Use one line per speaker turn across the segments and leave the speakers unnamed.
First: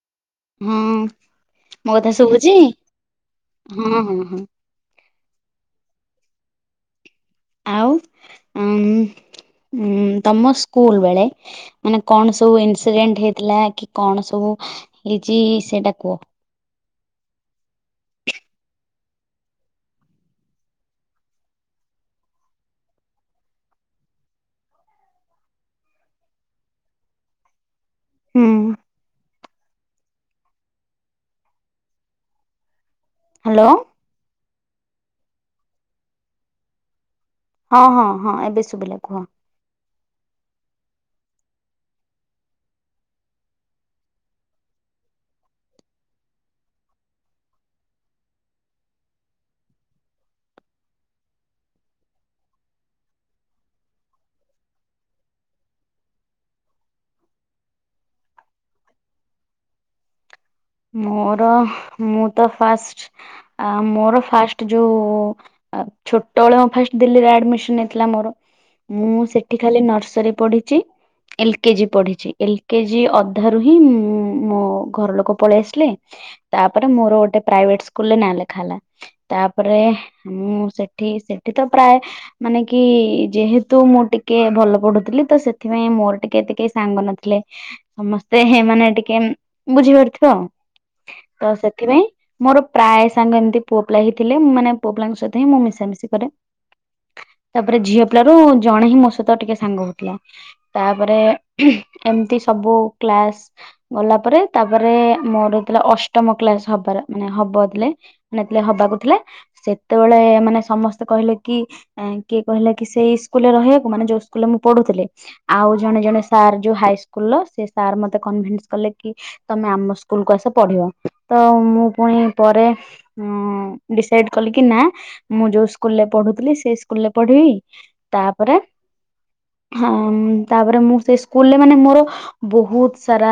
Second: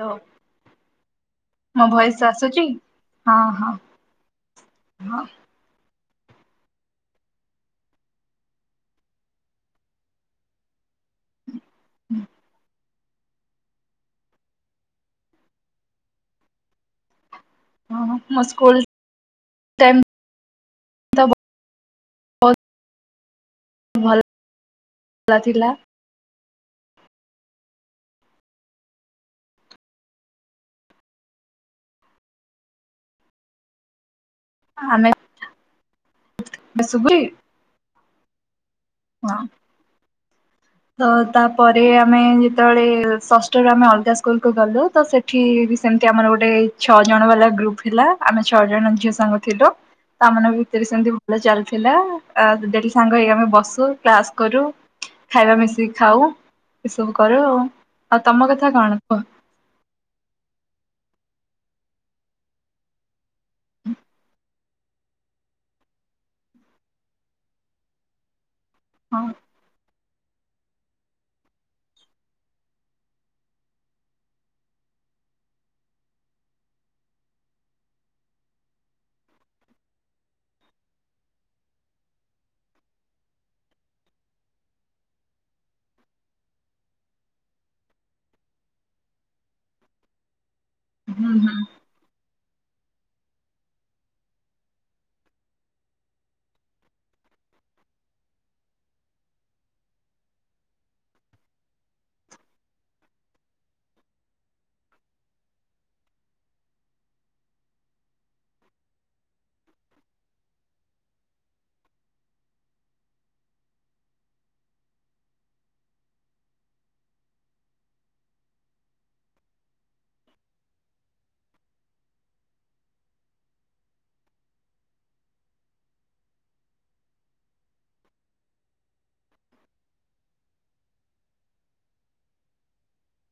Hello.
ହଁ
ମୋ
କଥା
ଭୟସ୍
ଶୁଭୁଛି
ଆସୁଚି ହଁ ହଁ ହଁ।
ଆଉ ଉଁ ଉଁ ତମସ୍ ସ୍କୁଲ୍ ବେଳେ ମାନେ କଣସବୁ ଏନସ୍ ରେଣ୍ଟ ହେଇଥିଲା କି କଣ ସବୁ ହେଇଚି ସେଇଟା କୁଅ?
ହଁ ହଁ ମୋ ସ୍କୁଲ୍ ଟେନ୍ [unintelligible] ଭଲ ଥିଲା।
ହୁଁ। ହାଲୋ।
ଆମେ [unintelligible]
ହଁ ହଁ ହଁ ଏବେ ଶୁବିଲା।
ହଁ। ତ ତାପରେ ଆମେ ଯେତେବେଳେ ଷଷ୍ଠରେ ଆମେ ଅଲଗା ସ୍କୁଲକୁୁ ଗଲୁ ତୋ ସେ ଏଠିବି ସେମିତି ଆମର ଗୋଟେ ଛଅ ଜଣ ବାଲା ଗ୍ରୁପ୍ ଥିଲା ଆମେ ଛଅ ଜଣ ଝିଅ ସାଙ୍ଗ ଥିଲୁ। ତା ମାନଙ୍କ ଭିତରେ ସେମିତି ଭଲ ଚାଲିଥିଲା ଡେଲି ସାଙ୍ଗ ହେଇ ଆମେ ବସୁ କ୍ଲାସ୍ କରୁ ଖାଇବା ମିଶିକି ଖାଉ ଏସବୁ କରୁ ଆଉ ତମ କଥା କଣ କୁଅ?
ମୋର ମୁଁତ ଫାଷ୍ଟ ମୋର ଫାଷ୍ଟ ଯୋଉ ଛୋଟବେଳେ ଫା ଦିଲ୍ଲୀରେ ଆଡ଼ମିଶନ ହେଇଥିଲା ମୋର
ହଁ
ମୁଁ ସେଠି ଖାଲି ନର୍ସରୀ ପଢିଚି ଏଲ କେଜି ପଢିଛି ଏଲ କେଜି ଅଧାରୁହିଁ ମୁଁ ମୋ ଘର ଲୋକ ପଳେଇ ଆସିଲେ ତାପରେ ମୋର ଗୋଟେ ପ୍ରାଇଭେଟ୍ ସ୍କୁଲରେ ନାଁ ଲେଖା ହେଲା। ତାପରେ ମୁଁ ସେଠି ସେଠିତ ପ୍ରାୟେ ମାନେକି ଯେହେତୁ ମୁଁ ଟିକେ ଭଲ ପଢୁଥିଲିତ ସେଥିପାଇଁ ମୋର ଟିକେ ଏତେ କେହି ସାଙ୍ଗ ନଥିଲେ। ସମସ୍ତେ ମାନେ ଟିକେ ବୁଝିପାରୁିଥିବ
ହୁଁ
ତସେଥିପାଇଁ ମୋର ପ୍ରାୟ ସାଙ୍ଗ ଏମିତି ପୁଅପିଲାହିଁ ଥିଲେଁ ମୁଁ ମାନେ ପୁଅପିଲାଙ୍କ ସହିତ ହିଁ ମୁଁ ମିଶାମିଶି କରେ ତାପରେ ଝିଅ ପିଲାରୁ ଜଣେହିଁ ମୋ ସହିତ ଟିକେ ସାଙ୍ଗ ହଉଥିଲା। ତାପରେ ଏମିତି ସବୁ କ୍ଲାସ୍ ଗଲା ପରେ ତାପରେ ମୋର ଥିଲା ଅଷ୍ଟମ କ୍ଲାସ ହବାର ମାନେ ହବ ଥିଲେ ନେ ନେ ହବାକୁ ଥିଲେ। ସେତବଳେ ମାନେ ସମସ୍ତେ କହିଲେ କି ଆଁ କିଏ କହିଲା କି ସେଇ ସ୍କୁଲରେ ରହିଆକୁ ମାନେ ଯୋଉ ସ୍କୁଲରେ ମୁଁ ପଢୁଥିଲି। ଆଉ ଜଣେ ଜଣେ ସାର୍ ଯୋଉ ହାଇସ୍କୁଲର ସେ ସାର୍ ମତେ କନଭିନ୍ସ କଲେ କି ତମେ ଆମ ସ୍କୁଲକୁ ଆସ ପଢିବ। ତ ମୁଁ ପୁଣି ପରେ ଅଁ ଡିସାଇଡ୍ କଲି କି ନା ମୁଁ ଯୋଉ ସ୍କୁଲରେ ପଢୁଥିଲି ସେଇ ସ୍କୁଲରେ ପଢିବି ତାପରେ ହଁ ଉଁ ତାପରେ ମୁଁ ସେଇ ସ୍କୁଲରେ ମାନେ ମୋର ବହୁତ ସାରା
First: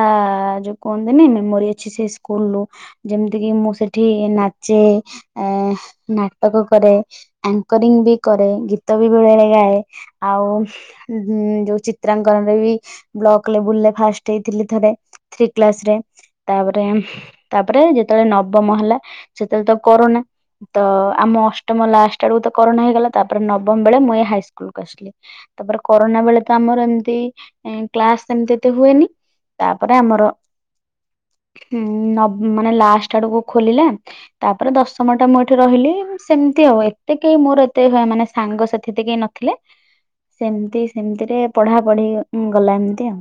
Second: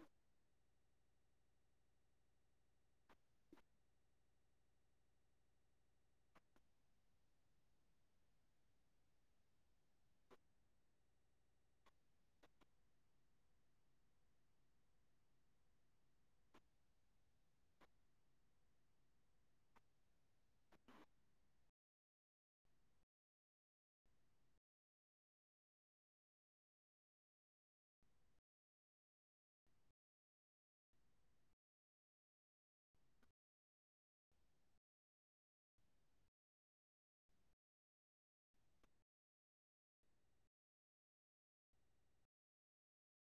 ଯୋଉ କୁହନ୍ତିନି ମେମୋରୀ ଅଛି ସେ ସ୍କୁଲରୁ। ଯେମତି କିି ମୁଁ ସେଠି ନାଚେ ଆ ନାଟକ କରେ। ଆଙ୍କରିଙ୍ଗ ବି କରେ ଗୀତ ବି ବେଳେବେଳେ ଗାଏ ଆଉ ଉଁ ଯୋଉ ଚିତ୍ରାଙ୍କନରେ ବି ବ୍ଲକ ଲେବୁଲରେ ଫାଷ୍ଟ ହେଇଥିଲି ଥରେ। ଥ୍ରୀ କ୍ଲାସ ରେ। ତାପରେ ତାପରେ ଯେତବଳେ ନବମ ହେଲା ସେତେବେଳେ ତ କରୋନା। ତ ଆମ ଅଷ୍ଟମ ଲାଷ୍ଟ ଆଡକୁ ତ କରୋନା ହେଇଗଲା ତାପରେ ନବମ ବେଳେ ମୁଁ ଏ ହାଇସ୍କୁଲକୁ ଆସିଲି। ତାପରେ କରୋନା ବେଳେ ତ ଆମର ଏମତି ଏଁ କ୍ଲାସ ସେମତି ଏତେ ହୁଏନି। ତାପରେ ଆମର ହୁଁ ନ ମାନେ ଲାଷ୍ଟ ଆଡୁକୁ ଖୋଲିଲା। ତାପରେ ଦଶମ ଟା ମୁଁ ଏଠି ରହିଲି ସେମତି ଆଉ ଏତେ କେହି ମୋର ଏତେ ହେ ମାନେ ସାଙ୍ଗସାଥି ଏତେ କେହି ନ ଥିଲେ ସେମତି ସେମତିରେ ପଢା ପଢି ଉଁ ଗଲା ଏମତି ଆଉ।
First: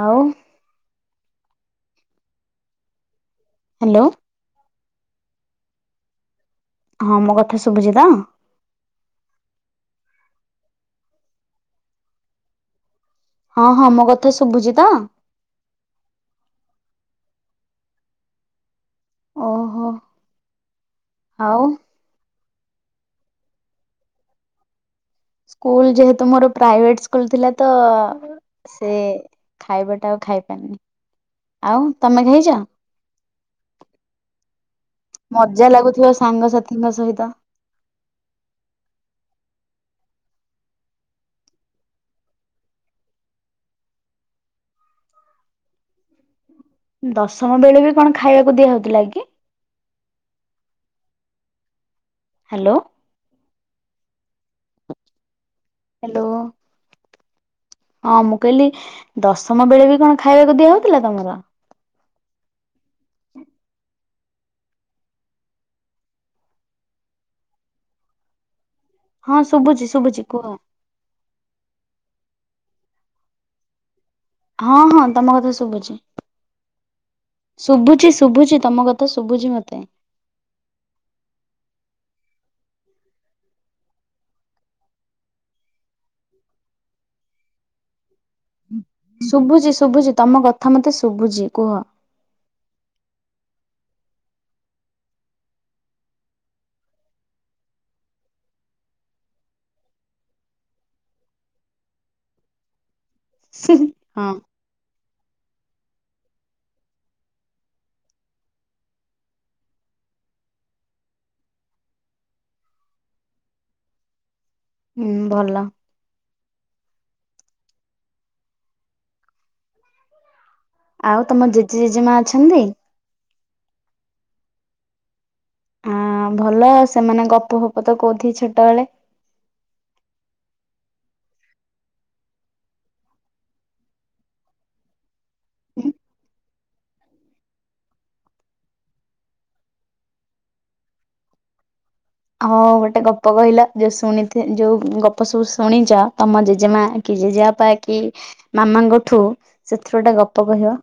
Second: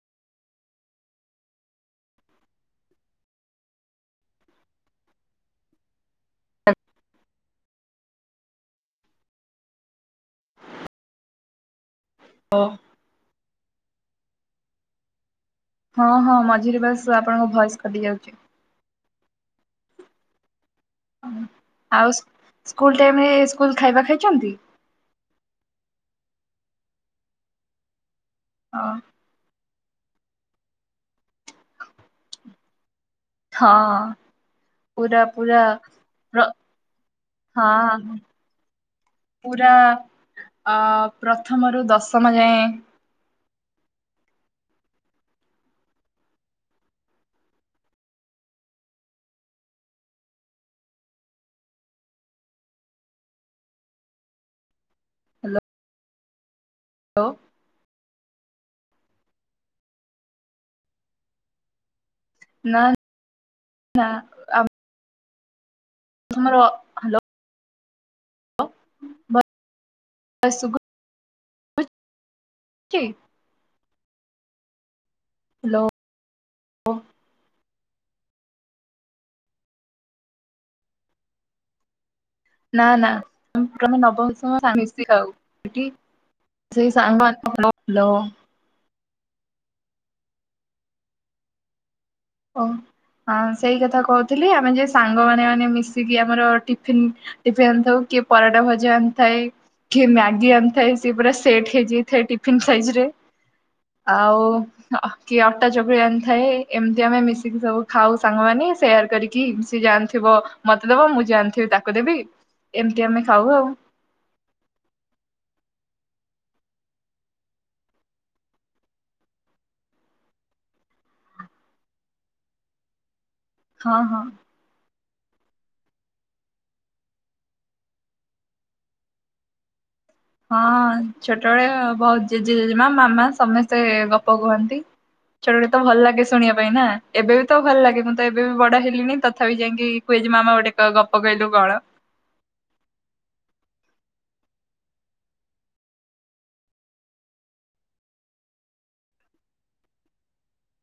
ଆଉ। ହାଲୋ।
ହୁଁ
ହଁ ମୋ କଥା ଶୁଭୁଚି ତ?
ହଁ।
ହଁ ହଁ ମୋ କଥା ଶୁଭୁଚି ତ।
ହଁ ହଁ ମଝିରେ ବାସ୍ ଆପଣଙ୍କ ଭଏସ୍ କଟି ଯାଉଚି।
ଓ ହୋ ଆଉ
ଆଉ ସ୍କୁଲ ଟାଇମ ରେ ସ୍କୁଲ ଖାଇବା ଖାଇଚନ୍ତି?
ସ୍କୁଲ ଯେହେତୁ ମୋର ପ୍ରାଇଭେଟ ସ୍କୁଲ ଥିଲା ତ ସେ
ହଁ
ଖାଇବାଟା ଆଉ ଖାଇପାରିନିନି ଆଉ ତମେ ଖାଇଚ?
ହଁ ପୁରା ପୁରା
ମଜା ଲାଗୁଥିବ
ପ୍ର
ସାଙ୍ଗସାଥିଙ୍କ ସହିତ।
ହଁ ହଁ। ପୁରା ଅ ପ୍ରଥମରୁ ଦଶମ ଯାଏଁ।
ଦଶମ ବେଳେ ବି କଣ ଖାଇବାକୁ ଦିଆ ହଉଥିଲା କି? ହାଲୋ।
ହାଲୋ।
ହ୍ୟାଲୋ।
ଲୋ।
ହଁ ମୁଁ କହିଲି ଦଶମ ବେଳେ ବି କଣ ଖାଇବାକୁ ଦିଆ ହଉଥିଲା ତମର?
ନା। ଟ୍ରା। ତମର
ହଁ
ଭଏସ
ଶୁଭୁଚି ଶୁଭୁଚି କୁହ।
ଚି
ହଁ -ହଁ ତମ କଥା
ହ୍ୟାଲୋ
ଶୁଭୁଚି। ଶୁଭୁଚି, ଶୁଭୁଚି ତମ କଥା ଶୁଭୁଚି ମତେ
ନା ନା ନବମ ଦଶମ ସାଙ୍ଗ ମିଶି ଖାଉ ସେଠି ସେଇ ସାଙ୍ଗମାନେ [unintelligible]
ଶୁଭୁଛି ଶୁଭୁଛି ତମ କଥା ମତେ ଶୁଭୁଛି କୁହ।
ଓ ହଁ ସେଇ କଥା କହୁଥିଲି ଆମେ ଯେ ସାଙ୍ଗମାନେ ମାନେ ମିଶିକି ଆମର ଟିଫିନ୍ ଟିଫନ୍ ଆଣିଥାଉ, କିଏ ପରଟା ଭଜା ଆଣିଥାଏ? କିଏ ମ୍ୟାଗି ଆଣିଥାଏ ସିଏ ପୁରା ସେଟ୍ ହେଇଯାଇଥାଏ ଟିଫିନ୍ ସାଇଜରେ
ହଁ
ଆଉ କି ଅଟା ଚକୁଳି ଏମି଼ତି ଥାଏ ଏମତି ଯିଏ ଆମେ ମିଶିକି ସବୁ ଖାଉ ସାଙ୍ଗମାନେ ସେୟାର କରିକି ସିଏ ଯାହା ଆଣିଥିବ ମତେ ଦବ ମୁଁ ଯାହା ଆଣିଥିବି ତାକୁ ଦେବି ଏମିତି ଆମେ ଖାଉ ଆଉ
ହୁଁ ଭଲ। ଆଉ ତମ ଜେଜେ ଜେଜେମା ଅଛନ୍ତି?
ହଁ, ହଁ
ଆ ଭଲ ସେମାନେ ଗପଫପ ତ କହୁଥିବେ ଛୋଟବେଳେ
ହଁ ଛୋଟବେଳେ ବହୁତ ଜେଜେ ଜେଜେମା ମାମା ସମସ୍ତେ ଗପ କହନ୍ତି। ଛୋଟବେଳେ ତ ଭଲ ଲାଗେ ଶୁଣିବା ପାଇଁ ନା ଏବେ ବି ତ ଭଲ ଲାଗେ ମୁଁ ତ ଏବେ ବି ବଡ ହେଲିଣି ତଥାପି ଯାଇକି ଜେଜେମାମା ଗୋଟେ ଗପ କଇଲୁ ଗଳ
ହଁ ଗୋଟେ ଗପ କହିଲ ଯୋଉ ଶୁଣିଥିବ ଯୋଉ ଗପ ସବୁ ଶୁଣିଚ ତମ ଜେଜେମା କି ଜେଜାବାପା କି ମାମାଙ୍କଠୁ ସେଥିରୁ ଗୋଟେ ଗପ କହିବ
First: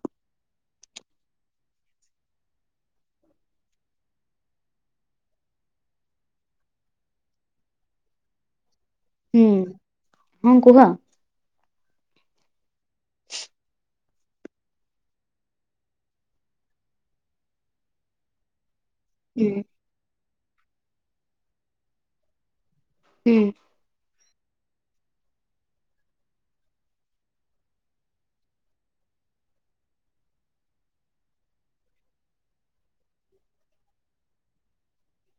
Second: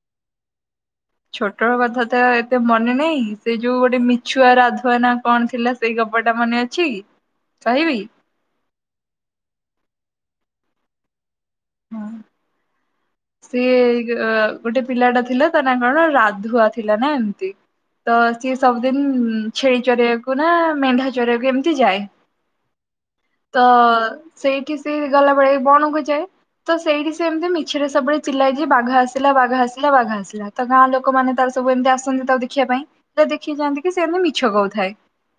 ଛୋଟ କଥା ତ ଏତେ ମନେ ନାହିଁ ସେ ଯୋଉ ଗୋଟେ ମିଛୁଆ ରାଧୁଆ ନା କଣ ଥିଲା ସେଇ ଗପଟା ମନେ ଅଛି କି କହିବି?
ହୁଁ [unintelligible] ହଁ କୁହ।
ହଁ ସିଏ ଗୋଟେ ପିଲାଟା ଥିଲା ତା ନା କଣ ରାଧୁଆ ଥିଲା ନା ଏମିତି ତ ସିଏ ସବୁଦିନ ହୁଁ, ଛେଳି ଚରିଆକୁ ନା ମେଣ୍ଢା ଚରିଆକୁ ଏମିତି ଯାଏ
ହୁଁ
ତ ସେଇଠି ସିଏ ଗଲାବେଳେ ବଣକୁ ଯାଏ ତ ସେଇଠି ସେମି଼ତି ମିଛରେ ସବୁବେଳେ ଚିଲାଇ ଯେ ବାଘ ଆସିଲା, ବାଘ ଆସିଲା, ବାଘ ଆସିଲା ତ ଗାଁ ଲୋକମାନେ ତାର ସବୁ ଏମିତି ଆସନ୍ତି ତାକୁ ଦେଖିବା ପାଇଁ ଦେଖିଯାଆନ୍ତି କି ସେମତି ମିଛ କହୁଥାଏ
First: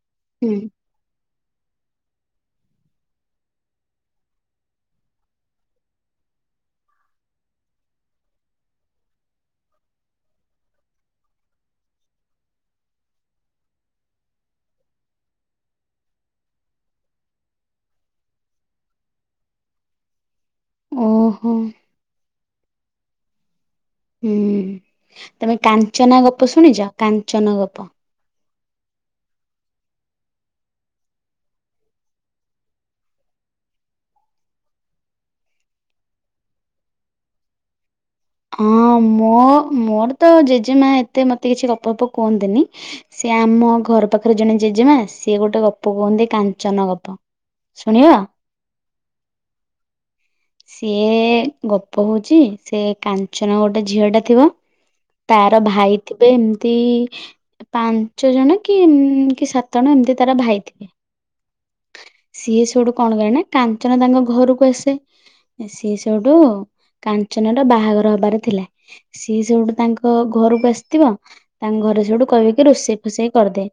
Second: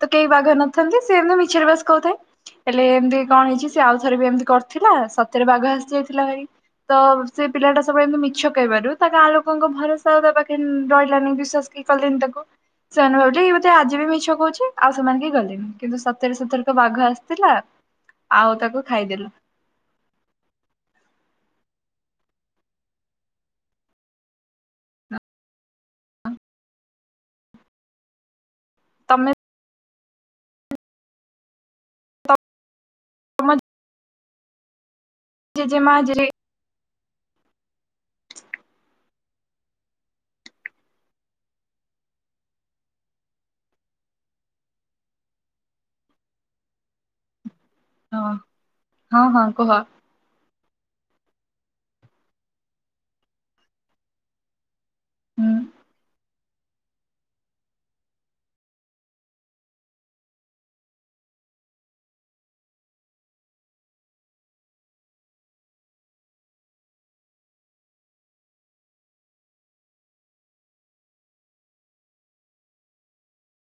ତ କେହି ବାଘ
ହୁଁ
ନଥାନ୍ତି ସେମତି ମିଛରେ ବାସ୍ କହୁଥାଏ ହେଲେ ଏମିତି କଣ ହେଇଚି ସେ ଆଉ ଥରେ ବି ଏମିତି କରିଥିଲା ସତରେ ବାଘ ଆସି ଯାଇଥିଲା ଭାଇ ତ ସେ ପିଲାଟା ସବୁବେଳେ ଏମିତି ମିଛ କହିବାରୁ ତାକୁ ଗାଁଲୋକଙ୍କ ଭରସା ଦେବା ତା ପାଖେ ରହିଲାନି ବିଶ୍ୱାସ କି କଲେନି ତାକୁ ସେମାନେ ଭାବିଲେ ବୋଧେ ଆଜି ବି ମିଛ କହୁଚି ଆଉ ସେମାନେ କେହି ଗଲେନି କିନ୍ତୁ ସତରେ ସତରେ କ ବାଘ ଆସିଥିଲା। ଆଉ ତାକୁ ଖାଇଦେଲେ।
ଓ ହୋ। ହୁଁ, ତମେ କାଞ୍ଚନା ଗପ ଶୁଣିଚ କାଞ୍ଚନ ଗପ?
ତମେ [unintelligible] ଜେଜେମା ଯେ
ହଁ ମୋ ମୋର ତ ଜେଜେମା ଏତେ ମତେ କିଛି ଗପଫପ କୁହନ୍ତିନି ସିଏ ଆମ ଘର ପାଖରେ ଜଣେ ଜେଜେମା ସିଏ ଗୋଟେ ଗପ କୁହନ୍ତି କାଞ୍ଚନ ଗପ। ଶୁଣିବ?
ହଁ, ହଁ -ହଁ କୁହ?
ସିଏ ଗପ ହଉଛି ସେ କାଞ୍ଚନ ଗୋଟେ ଝିଅ ଟା ଥିବ
ହୁଁ।
ତାର ଭାଇ ଥିବେ ଏମିତି ପାଞ୍ଚ ଜଣ କି ମ କି ସାତ ଜଣ ଏମିତି ତାର ଭାଇ ଥିବେ। ସିଏ ସେଠୁ କଣ କରେ ନା କାଞ୍ଚନ ତାଙ୍କ ଘରକୁ ଆସେ। ସିଏ ସେଠୁ କାଞ୍ଚନ ର ବାହାଘର ହବାର ଥିଲା। ସିଏ ସେଇଠୁ ତାଙ୍କ ଘରକୁ ଆସିଥିବ। ତାଙ୍କ ଘରେ ସେଇଠୁ କହିବେ କି ରୋଷେଇ ଫୋଷେଇ କରିଦେଏ।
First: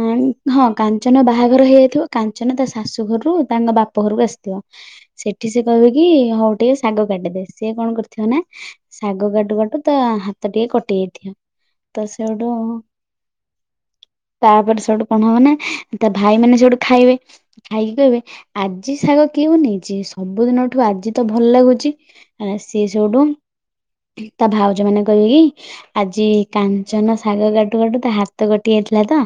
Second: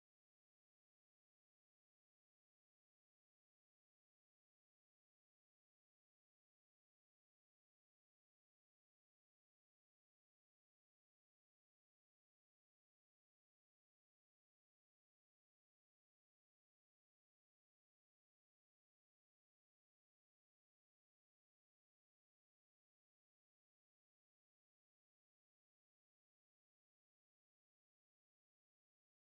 [inaudible] ହଁ କାଞ୍ଚନ ବାହାଘର ହେଇଯାଇଥିବ କାଞ୍ଚନ ତା ଶାଶୁ ଘରରୁ ତାଙ୍କ ବାପ ଘରକୁ ଆସିଥିବ। ସେଠି ସେ କହିବ କି ହଉ ଟିକେ ଶାଗ କାଟିଦେ ସି କଣ କରୁ [unintelligible] ଶାଗ କାଟୁ କାଟୁ ତ ହାତ ଟିକେ କଟି ଯାଇଥିବ। ତ ସେଇଟୁ ତାପରେ ସେଠୁ କଣ ହବ ନା ତା ଭାଇ ମାନେ ସଉଠୁ ଖାଇବେ ଖାଇକି କହିବେ ଆଜି ଶାଗ କିଏ ବନେଇଛି ସବୁଦିନଠୁ ଆଜି ତ ଭଲ ଲାଗୁଛି ସ ସେିଏ ସେଇଠୁ [inaudible] ତା ଭାଉଜ ମାନେ କହିବେ କି ଆଜି କାଞ୍ଚନ ଶାଗ କାଟୁ କାଟୁ ତା ହାତ କଟି ଯାଇଥିଲା ତ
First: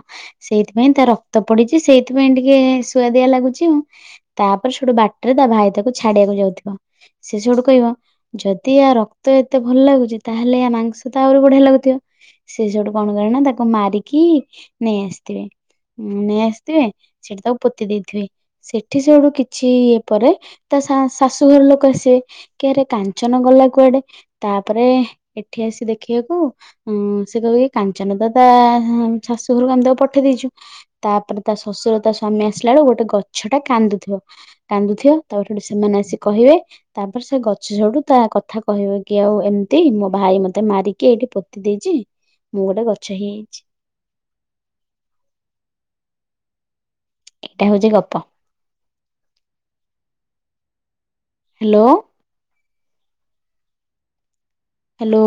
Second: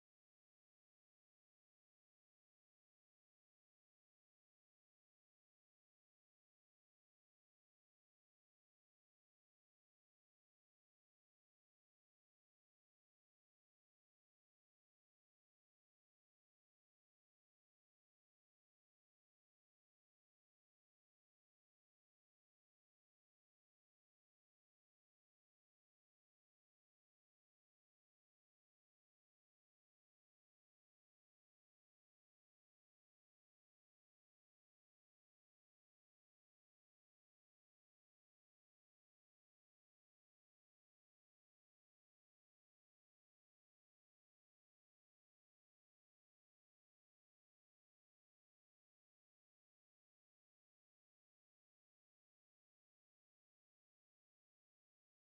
ସେଇଥିପାଇଁ ତା ରକ୍ତ ପଡିଛି ସେଇଥିପାଇଁ ଟିକେ ସୁଆଦିଆ ଲାଗୁଛି ଆଉ। ତାପରେ ସେଟୁ ବାଟରେ ତା ଭାଇ ତାକୁ ଛାଡିବାକୁ ଯାଉଥିବ ସେ ସେଠୁ କହିବ ଯଦି ୟା ରକ୍ତ ଏତେ ଭଲ ଲାଗୁଛି ତାହେଲେ ୟା ମାଂସ ତ ଆହୁରି ବଢିଆ ଲାଗୁଥିବ। ସେ ସଠୁ କଣ କରେ ନା ତାକୁ ମାରିକି ନେଇ ଆସିଥିବେ। ଉଁ ନେଇ ଆସିଥିବେ ସେଠି ତାକୁ ପୋତି ଦେଇଥିବେ। ସେଠି ସେଠୁ କିଛି ଇଏ ପରେ ତା ଶା ଶାଶୁଘର ଲୋକ ଆସିବେ କି ଆରେ କା [unintelligible] ଗଲା କୁଆଡେ ତାପରେ ଏଠି ଆସି ଦେଖିବାକୁ ହୁଁ ସେ କହିବ କାଞ୍ଚନ [unintelligible] ଶାଶୁ ଘରକୁ ଆମେ ତାକୁ ପଠେଇ ଦେଇେଇଛୁ। ତାପରେ ତା ଶଶୁର ତା ସ୍ଵାମୀ ଆସିଲା ବେଳକୁ ଗୋଟେ ଗଛ ଟା କାନ୍ଦୁଥିବ। କାନ୍ଦୁଥିବ ତାପରେ ସେମାନେ ଆସି କହିବେ ତାପରେ ସେ ଗଛ ସୋଠୁ ତା କଥା କହିବ କି ଆଉ ଏମିତି ମୋ ଭାଇ ମତେ ମାରିକି ଏଇଠି ପୋତି ଦେଇଛି। ମୁଁ ଗୋଟେ ଗଛ ହେଇଯାଇଛି। ଏଇଟା ହଉଛି ଗପ। ହ୍ୟାଲୋ? ହ୍ୟାଲୋ?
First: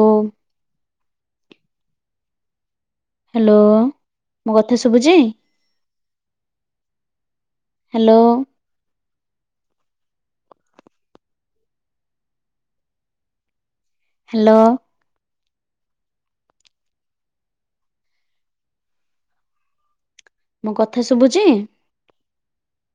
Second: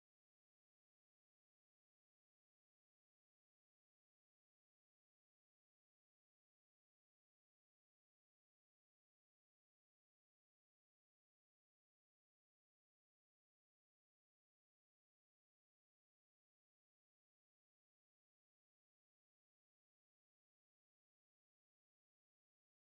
ହ୍ୟାଲୋ ମୋ କଥା ଶୁଭୁଛି? ହ୍ୟାଲୋ? ହ୍ୟାଲୋ? ମୁଁ କଥା ଶୁଭୁଚି?